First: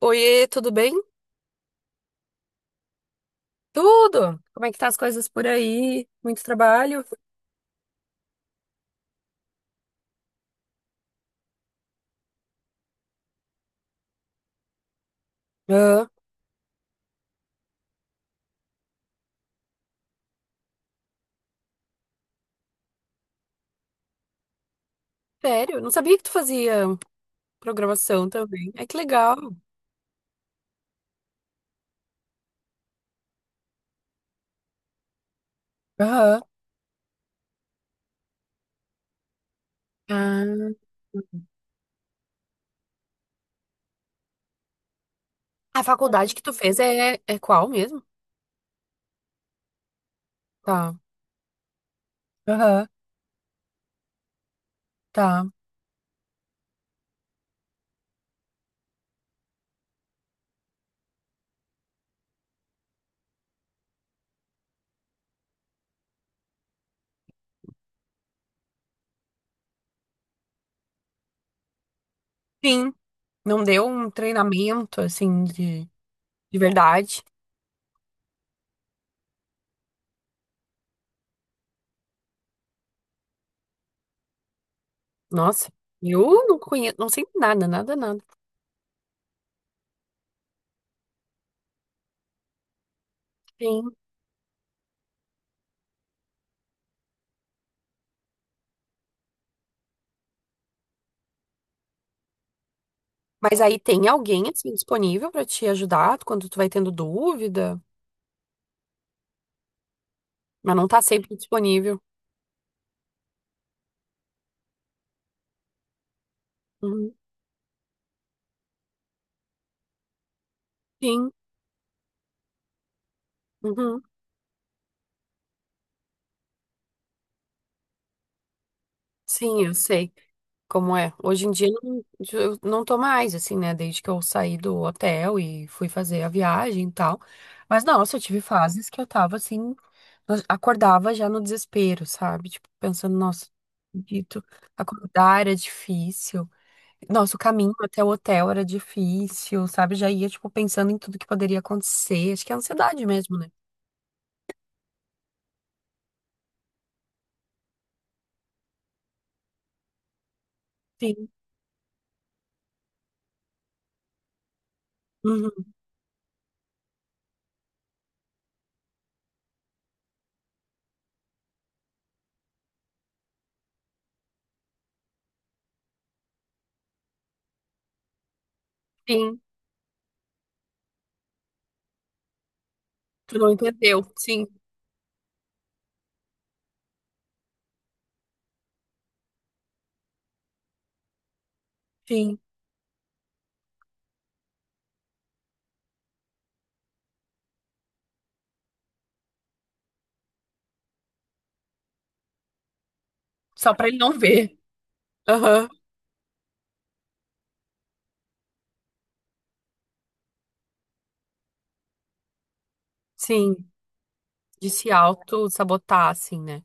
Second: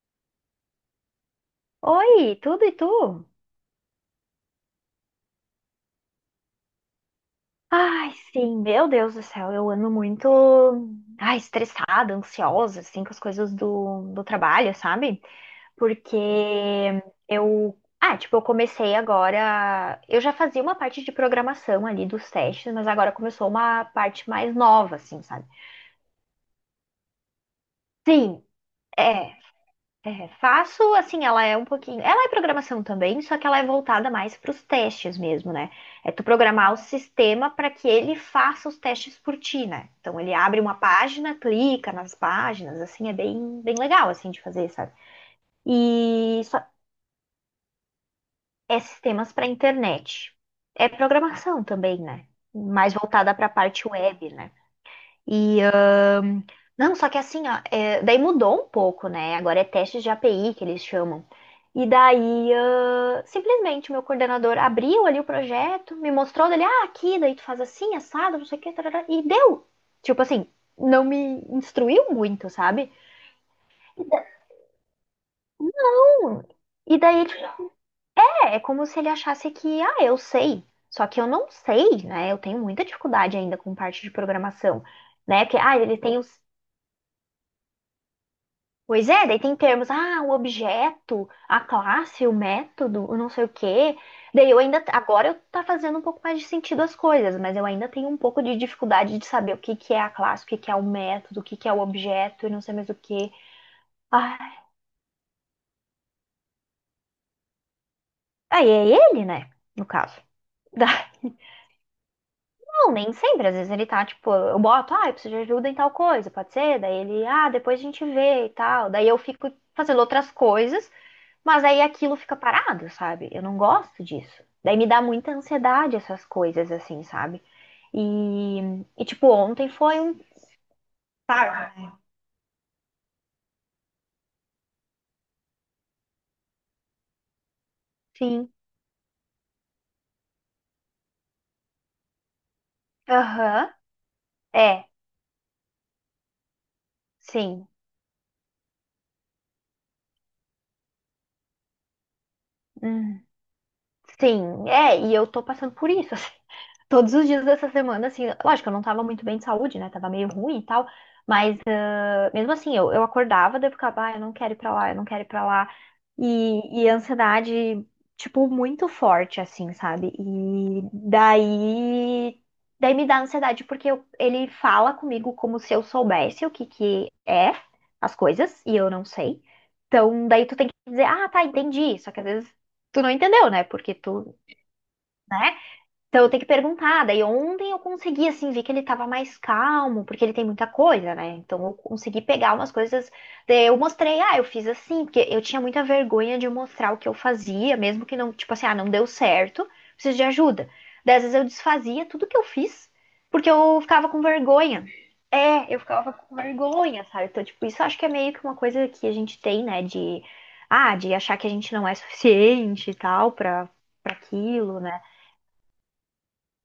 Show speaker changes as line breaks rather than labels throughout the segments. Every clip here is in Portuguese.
Oiê, tudo bem?
Oi, tudo e tu?
Tudo! Como é que tá as coisas por aí? Muito trabalho?
Ai, sim, meu Deus do céu, eu ando muito, ai, estressada, ansiosa, assim, com as coisas do trabalho, sabe?
Ah,
Porque eu, tipo, eu comecei agora, eu já fazia uma parte de programação ali dos testes, mas agora começou uma parte mais nova, assim, sabe?
sério? Não sabia que tu fazia programação
Sim,
também. É que legal.
é. É, faço, assim, ela é um pouquinho. Ela é programação também, só que ela é voltada mais para os testes mesmo, né? É tu
Aham.
programar o sistema para que ele faça os testes por ti, né? Então ele abre uma
Ah,
página, clica nas páginas, assim, é bem, bem legal, assim, de fazer, sabe?
a faculdade
E
que tu
só-
fez é, qual mesmo?
é sistemas para internet. É
Tá.
programação também, né?
Aham.
Mais voltada para a parte web, né?
Tá.
E Não, só que assim, ó, é, daí mudou um pouco, né? Agora é testes de API que eles chamam. E daí, simplesmente, o meu coordenador abriu ali o projeto, me mostrou dele, aqui, daí tu faz assim, assado, não sei o que, tarará, e deu. Tipo assim, não me instruiu muito, sabe?
Sim. Não deu um treinamento, assim, de
E
verdade.
daí, tipo, é como se ele achasse que, eu sei. Só que eu não sei, né? Eu tenho muita dificuldade ainda com parte de programação, né? Porque,
Nossa,
ele tem os.
eu não conheço, não sei nada, nada, nada.
Pois é, daí tem termos, o objeto, a classe, o método, o não sei o
Sim.
quê. Daí eu ainda, agora eu tá fazendo um pouco mais de sentido as coisas, mas eu ainda tenho um pouco de dificuldade de saber o que que é a classe, o que que é o método, o que que é o objeto e não sei mais o quê.
Mas aí tem
Ah,
alguém, assim, disponível pra te ajudar quando tu vai tendo dúvida,
aí é ele, né? No caso.
mas não tá
Da-
sempre disponível.
Não, nem sempre, às vezes ele tá, tipo, eu boto, eu preciso de ajuda em tal coisa, pode ser? Daí
Uhum.
ele, depois a gente vê e tal. Daí eu fico fazendo outras coisas.
Sim,
Mas aí aquilo fica parado, sabe? Eu não
uhum.
gosto disso. Daí me dá muita ansiedade essas coisas, assim, sabe? E, e tipo,
Sim,
ontem
eu
foi
sei
um.
como é. Hoje em dia
Tá,
eu não tô mais, assim, né? Desde que eu saí do hotel e fui fazer a viagem e tal. Mas, nossa, eu tive
sim.
fases que eu tava assim, eu acordava já no desespero, sabe? Tipo, pensando, nossa,
Aham.
não acredito,
É,
acordar era difícil. Nossa, o
sim.
caminho até o hotel era difícil, sabe? Já ia, tipo, pensando em tudo que poderia acontecer. Acho que é ansiedade
Hum,
mesmo, né?
sim. É, e eu tô passando por isso, assim. Todos os dias dessa semana, assim. Lógico, eu não tava muito bem de saúde, né? Tava meio ruim e tal.
Sim.
Mas, mesmo assim, eu, acordava, daí eu ficava, eu não quero ir pra lá, eu não quero ir pra
Uhum.
lá. E ansiedade, tipo, muito forte, assim, sabe? E daí. Daí me dá ansiedade, porque ele fala comigo como se eu soubesse o que que é as coisas, e eu não
Sim.
sei. Então, daí tu tem que dizer, ah, tá, entendi. Só que às vezes tu não
Tu
entendeu,
não
né? Porque
entendeu.
tu,
Sim,
né? Então eu tenho que perguntar. Daí ontem eu consegui, assim, ver que ele tava mais calmo, porque ele tem muita coisa, né? Então eu consegui
sim.
pegar umas coisas. Daí eu mostrei, eu fiz assim, porque eu tinha muita vergonha de mostrar o que eu fazia, mesmo que não, tipo assim, não deu certo, preciso de ajuda. Daí às vezes eu desfazia tudo que eu fiz, porque
Só
eu
pra ele
ficava
não
com
ver.
vergonha.
Aham.
É, eu ficava com vergonha, sabe? Então, tipo, isso eu acho que é meio que uma coisa que a gente tem, né? De achar que a gente não é suficiente e tal
Sim.
pra
De
aquilo,
se
né?
auto-sabotar, assim, né?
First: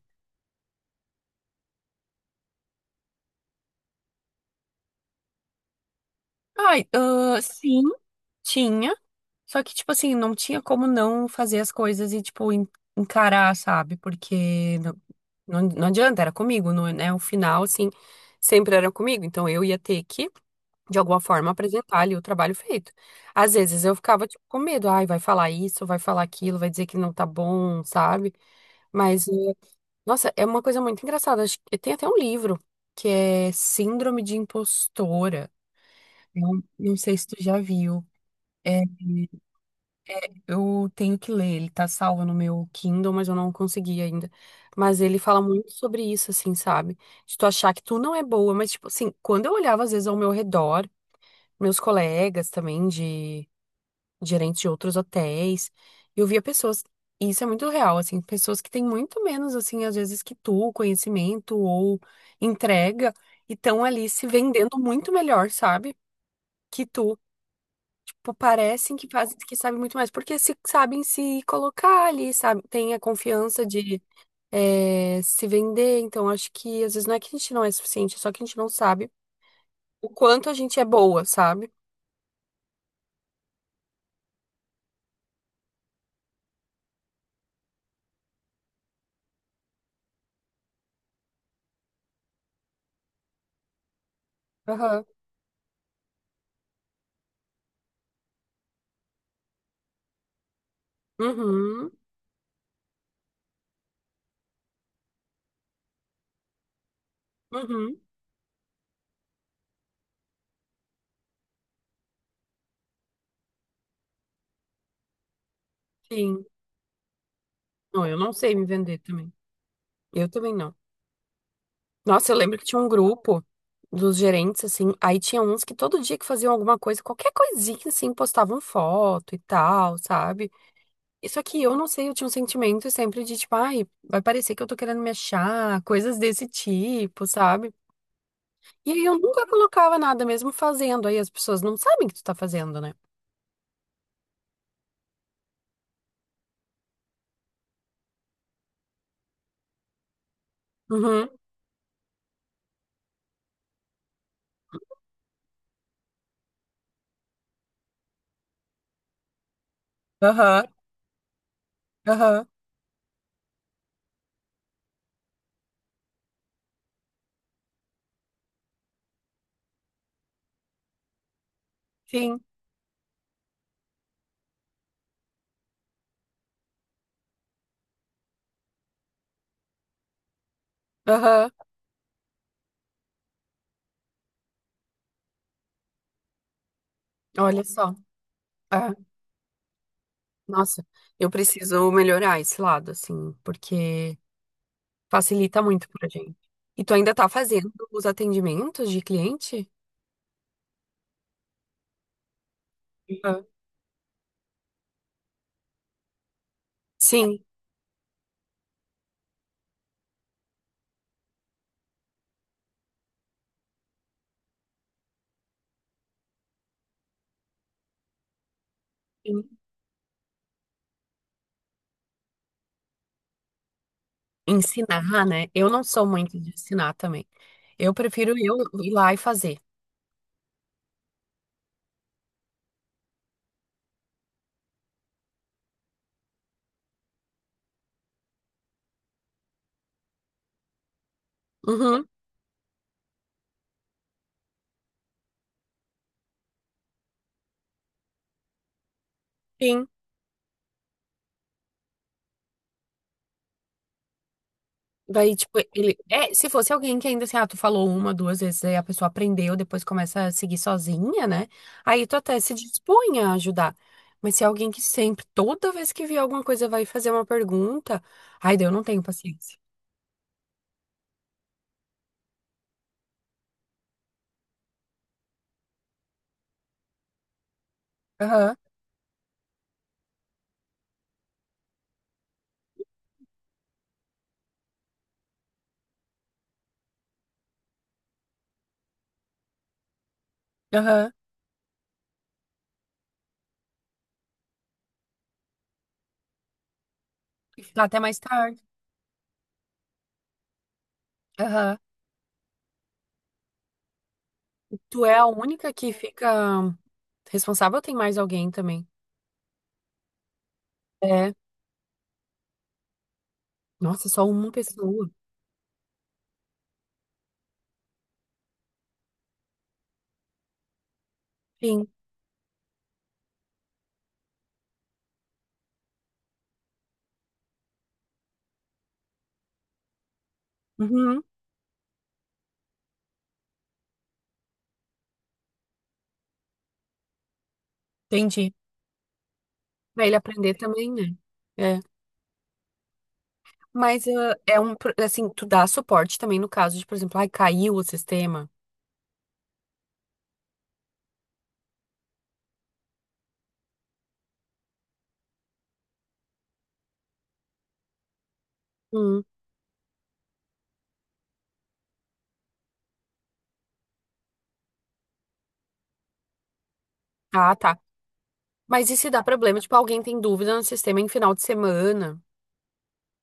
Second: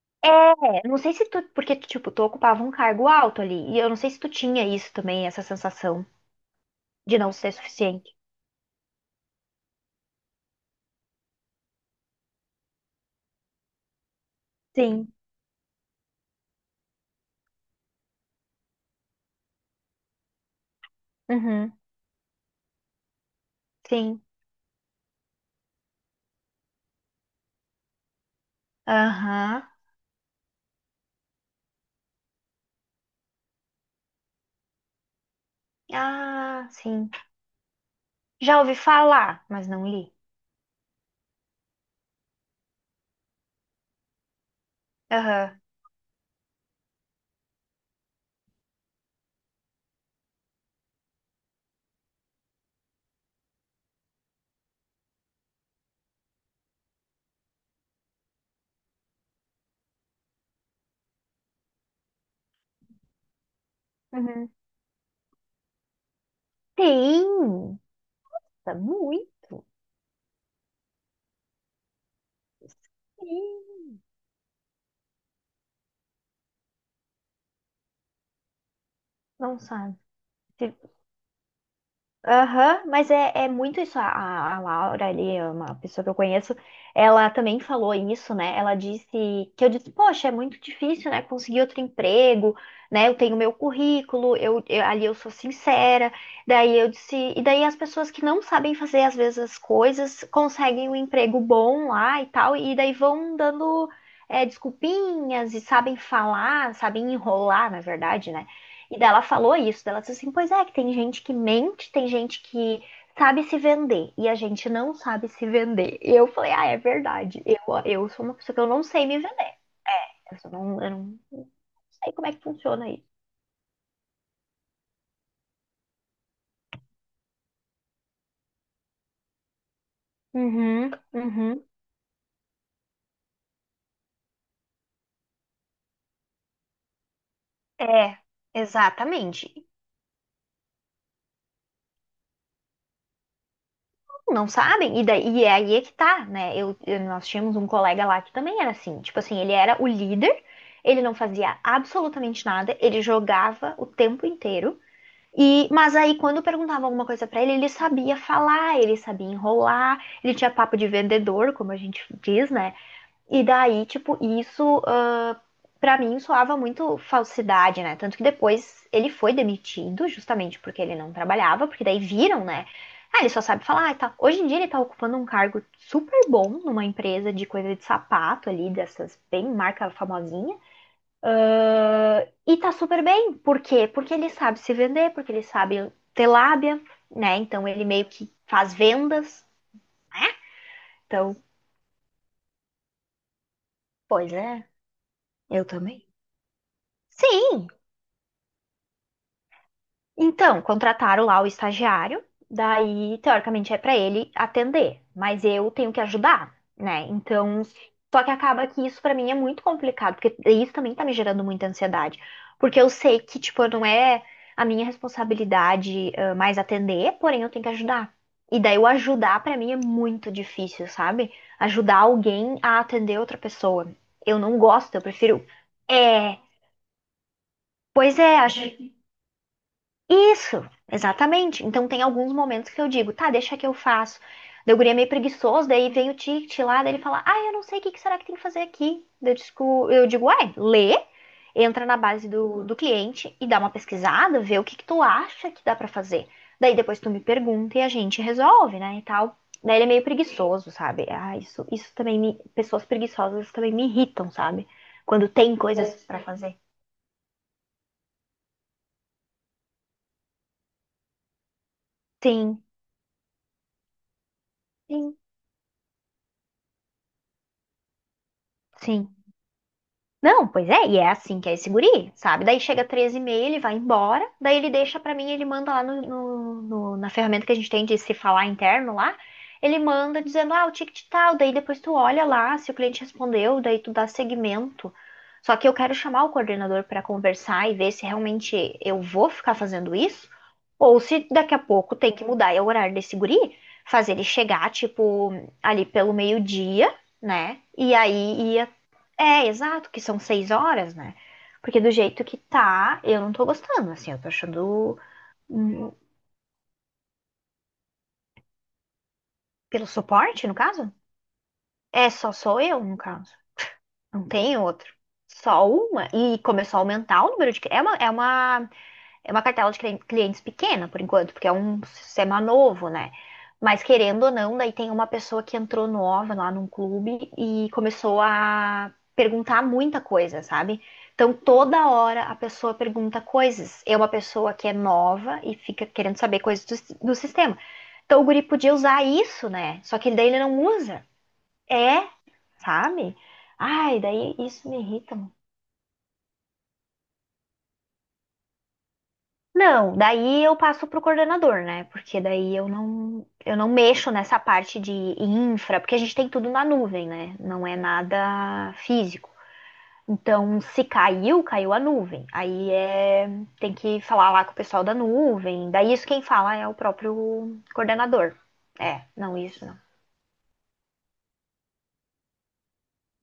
Eu não sei se tu, porque tipo, tu ocupava um cargo alto ali, e eu não sei se tu tinha isso também, essa sensação
Ai,
de não
ah,
ser
sim,
suficiente.
tinha. Só que, tipo assim, não tinha como não fazer as coisas e, tipo, encarar, sabe? Porque não,
Sim,
não, não adianta, era comigo, não, é- né? O final, assim, sempre era comigo. Então eu ia ter que, de alguma forma,
uhum,
apresentar ali o trabalho feito. Às vezes eu
sim,
ficava, tipo, com medo. Ai, vai falar isso, vai falar aquilo, vai dizer que não tá bom, sabe? Mas. eh,
aham,
Nossa, é uma coisa muito engraçada. Acho que tem até um livro que é Síndrome de Impostora. Não,
ah,
não
sim.
sei se tu já viu.
Já ouvi
É,
falar, mas não li.
eu tenho que ler, ele tá salvo no meu Kindle, mas eu não consegui ainda. Mas ele fala
Aham,
muito sobre isso, assim, sabe? De tu achar que tu não é boa, mas, tipo, assim, quando eu olhava, às vezes, ao meu redor, meus colegas também de gerentes de outros hotéis. Eu via pessoas, e isso é muito real, assim, pessoas que têm muito menos, assim, às vezes que tu, conhecimento ou entrega, e estão ali se
uhum.
vendendo muito melhor, sabe? Que tu,
Tem,
tipo,
tá
parecem que fazem, que
muito.
sabem muito mais, porque se, sabem se colocar ali, sabe? Tem a confiança de
Sim,
se vender, então acho que às vezes não é que a gente não é suficiente, é só que a gente não sabe
não sabe.
o quanto a gente é boa, sabe?
Aham, mas é muito isso. A Laura ali, é uma pessoa que eu conheço, ela também falou isso, né? Ela disse que eu disse, poxa, é muito difícil, né? Conseguir outro emprego, né? Eu tenho meu currículo,
Aham.
ali eu sou sincera. Daí eu disse, e daí as pessoas que não sabem fazer às vezes as coisas conseguem um emprego bom
Uhum.
lá e tal, e daí vão dando desculpinhas e sabem falar, sabem enrolar, na
Uhum.
verdade, né? E dela falou isso, dela disse assim, pois é, que tem gente que mente, tem gente que sabe se vender, e a gente não sabe se vender. E eu
Sim.
falei, ah, é verdade,
Não,
eu
eu
sou
não
uma
sei
pessoa que
me
eu não
vender
sei me
também.
vender,
Eu também não.
eu não sei como
Nossa,
é
eu
que
lembro que tinha um
funciona isso.
grupo dos gerentes, assim, aí tinha uns que todo dia que faziam alguma coisa, qualquer coisinha, assim, postavam foto e tal, sabe?
Uhum,
Isso aqui
uhum.
eu não sei, eu tinha um sentimento sempre de, tipo, ai, vai parecer que eu tô querendo me achar, coisas desse tipo, sabe?
É,
E aí eu nunca
exatamente.
colocava nada, mesmo fazendo, aí as pessoas não sabem que tu tá fazendo, né?
Não sabem, e, daí, e é aí é que tá, né? Nós tínhamos um colega lá que também era assim, tipo assim, ele era o líder, ele não
Uhum,
fazia absolutamente nada, ele jogava o tempo inteiro. Mas aí, quando perguntava alguma coisa pra ele, ele sabia falar, ele sabia enrolar, ele tinha
aham,
papo de vendedor, como a gente
aham,
diz, né? E daí, tipo, isso, pra mim soava muito falsidade, né? Tanto que depois ele foi demitido, justamente porque ele não trabalhava, porque daí
sim,
viram, né? Ah, ele só sabe falar e tal. Hoje em dia ele tá ocupando um cargo super bom numa empresa de coisa de sapato ali, dessas bem marca famosinha.
aham,
Ah, e tá super bem. Por quê? Porque ele sabe se vender, porque ele sabe ter lábia, né?
olha
Então ele
só.
meio que faz
É.
vendas.
Nossa, eu
Então,
preciso melhorar esse lado, assim, porque
pois é,
facilita
eu
muito
também.
pra gente. E tu ainda tá
Sim,
fazendo os atendimentos de cliente?
então, contrataram lá o estagiário, daí,
Uhum.
teoricamente, é para ele atender, mas eu tenho que ajudar, né?
Sim.
Então, só que acaba que isso para mim é muito complicado, porque isso também tá me gerando muita ansiedade, porque eu sei que, tipo, não é a minha responsabilidade, mais atender, porém eu tenho que ajudar. E daí o ajudar para
Sim.
mim é muito difícil, sabe? Ajudar alguém a atender outra pessoa. Eu não gosto, eu
Ensinar,
prefiro.
né? Eu não sou
É,
muito de ensinar também. Eu
pois
prefiro
é,
eu
acho
ir lá e fazer.
isso, exatamente. Então tem alguns momentos que eu digo, tá, deixa que eu faço. Daí o guri é meio preguiçoso, daí vem o ticket lá, daí ele fala, eu não sei o que que será que tem que fazer aqui. Daí eu digo, ué, lê, entra na
Uhum,
base do cliente e dá uma pesquisada, vê o que que tu acha que dá pra fazer. Daí depois tu me pergunta e a gente resolve, né, e tal. Daí ele
sim.
é meio preguiçoso, sabe? Ah, isso também pessoas preguiçosas também me irritam, sabe? Quando
Daí,
tem
tipo, ele.
coisas pra
É, se
fazer.
fosse alguém que ainda assim, ah, tu falou uma, duas vezes, aí a pessoa aprendeu, depois começa a seguir sozinha, né? Aí tu até se
Sim,
dispõe a ajudar. Mas se é alguém que
sim,
sempre, toda vez que vê alguma coisa, vai fazer uma pergunta, ai, daí eu não tenho
sim.
paciência.
Não, pois é, e é assim que é esse guri, sabe? Daí chega 13 e meia, ele vai embora, daí ele deixa pra mim, ele manda lá na ferramenta que a gente tem de se falar
Aham,
interno lá, ele manda dizendo, o ticket tal, daí depois tu olha lá se o cliente respondeu, daí tu dá seguimento. Só que eu quero chamar o coordenador pra conversar e ver se realmente eu vou ficar fazendo isso, ou
aham.
se daqui a pouco tem que mudar é o horário desse guri, fazer ele chegar, tipo, ali pelo meio-dia, né?
Tá
E
até mais
aí
tarde.
ir é, exato, que são 6 horas, né?
Aham.
Porque do jeito que tá, eu não tô gostando, assim, eu tô achando.
Tu é a única que
Hum.
fica responsável ou tem mais alguém também?
Pelo suporte, no caso?
É.
É, só sou eu, no caso.
Nossa, só
Não
uma
tem outro.
pessoa.
Só uma. E começou a aumentar o número de. É uma cartela de clientes pequena, por enquanto, porque é um
Sim.
sistema novo, né? Mas querendo ou não, daí tem uma pessoa que entrou nova lá num clube e começou a perguntar muita coisa, sabe?
Uhum.
Então toda hora a pessoa pergunta coisas. É uma pessoa que é nova e fica querendo saber coisas do sistema. Então o guri
Entendi.
podia usar isso, né? Só
Pra
que
ele
daí ele
aprender
não
também,
usa.
né? É.
É, sabe? Ai,
Mas
daí
ah, é
isso
um,
me irrita.
assim, tu dá suporte também no caso de, por exemplo, ai, caiu o sistema.
Não, daí eu passo para o coordenador, né? Porque daí eu não mexo nessa parte de infra, porque a gente tem tudo na nuvem, né? Não é nada
Hum.
físico. Então, se caiu, caiu a nuvem. Aí é, tem que falar lá com o pessoal da nuvem. Daí isso quem fala é o
Ah,
próprio
tá.
coordenador.
Mas e
É,
se dá
não
problema?
isso
Tipo,
não.
alguém tem dúvida no sistema em final de semana?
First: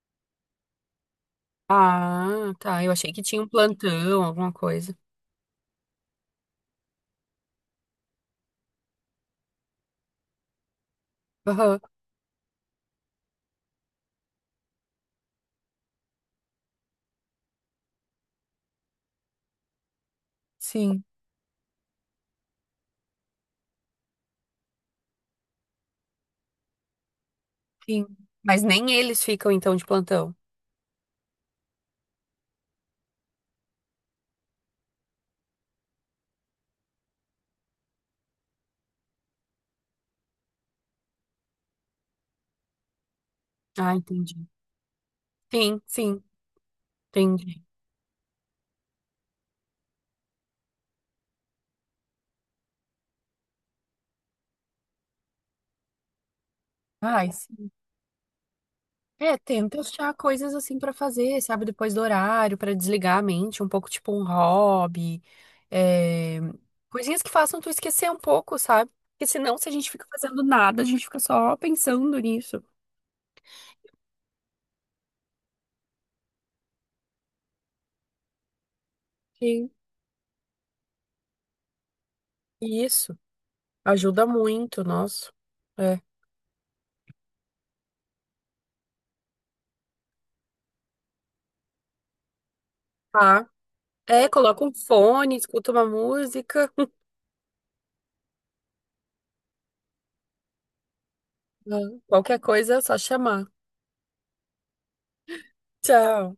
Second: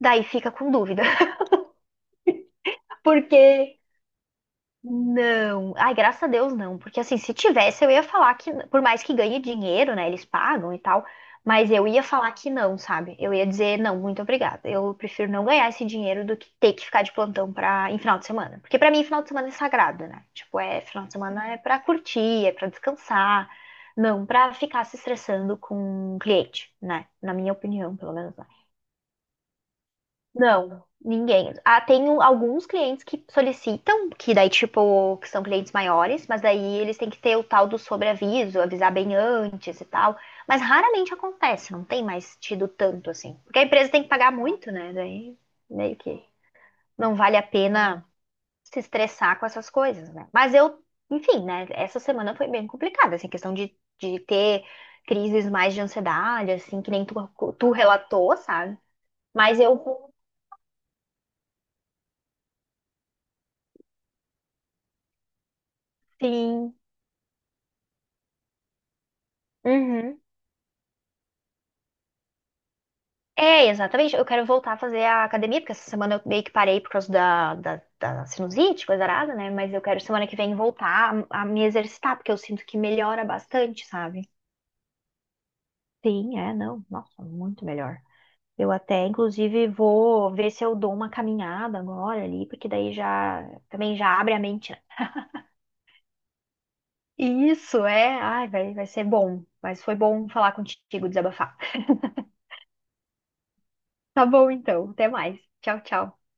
Daí fica com dúvida,
Ah, tá. Eu achei que tinha um
porque.
plantão, alguma coisa.
Não, ai, graças a Deus não, porque assim, se tivesse eu ia falar que, por mais que ganhe dinheiro, né, eles pagam e tal, mas
Aham.
eu ia falar que não, sabe? Eu ia dizer não, muito obrigada. Eu prefiro não ganhar esse dinheiro do que ter que ficar de plantão para em final de semana, porque pra mim final de semana é sagrado, né? Tipo, é
Sim,
final de semana é pra curtir, é pra descansar, não pra ficar se estressando com o cliente, né? Na minha opinião,
sim.
pelo menos, né?
Mas nem eles ficam, então, de plantão.
Não, ninguém. Ah, tem alguns clientes que solicitam, que daí, tipo, que são clientes maiores, mas daí eles têm que ter o tal do sobreaviso, avisar bem antes e tal. Mas raramente acontece, não tem mais tido tanto assim. Porque a empresa
Ah,
tem que pagar
entendi.
muito, né? Daí
Sim,
meio
sim,
que não vale a
entendi.
pena se estressar com essas coisas, né? Mas eu, enfim, né? Essa semana foi bem complicada, assim, questão de ter crises mais de ansiedade, assim, que nem tu,
Ai, sim.
tu relatou, sabe?
É,
Mas
tenta
eu,
achar coisas assim pra fazer, sabe, depois do horário, pra desligar a mente, um pouco tipo um hobby, é,
sim.
coisinhas que façam tu esquecer um pouco, sabe? Porque senão, se a gente fica
Uhum.
fazendo nada, a gente fica só pensando nisso.
É, exatamente. Eu quero voltar a fazer a academia, porque essa semana eu meio que parei por causa da sinusite, coisa arada, né?
Sim.
Mas eu quero semana que vem voltar a me exercitar, porque eu sinto que
Isso,
melhora bastante,
ajuda
sabe?
muito, nossa. É.
Sim, é, não. Nossa, muito melhor. Eu até, inclusive, vou ver se eu dou uma caminhada agora ali, porque daí já
Tá.
também já
É,
abre a
coloca
mente,
um
né?
fone, escuta uma música,
Isso, é. Ai, vai, vai ser bom. Mas foi bom falar contigo, desabafar.
qualquer coisa é só chamar.
Tá bom, então. Até mais. Tchau, tchau.
Tchau.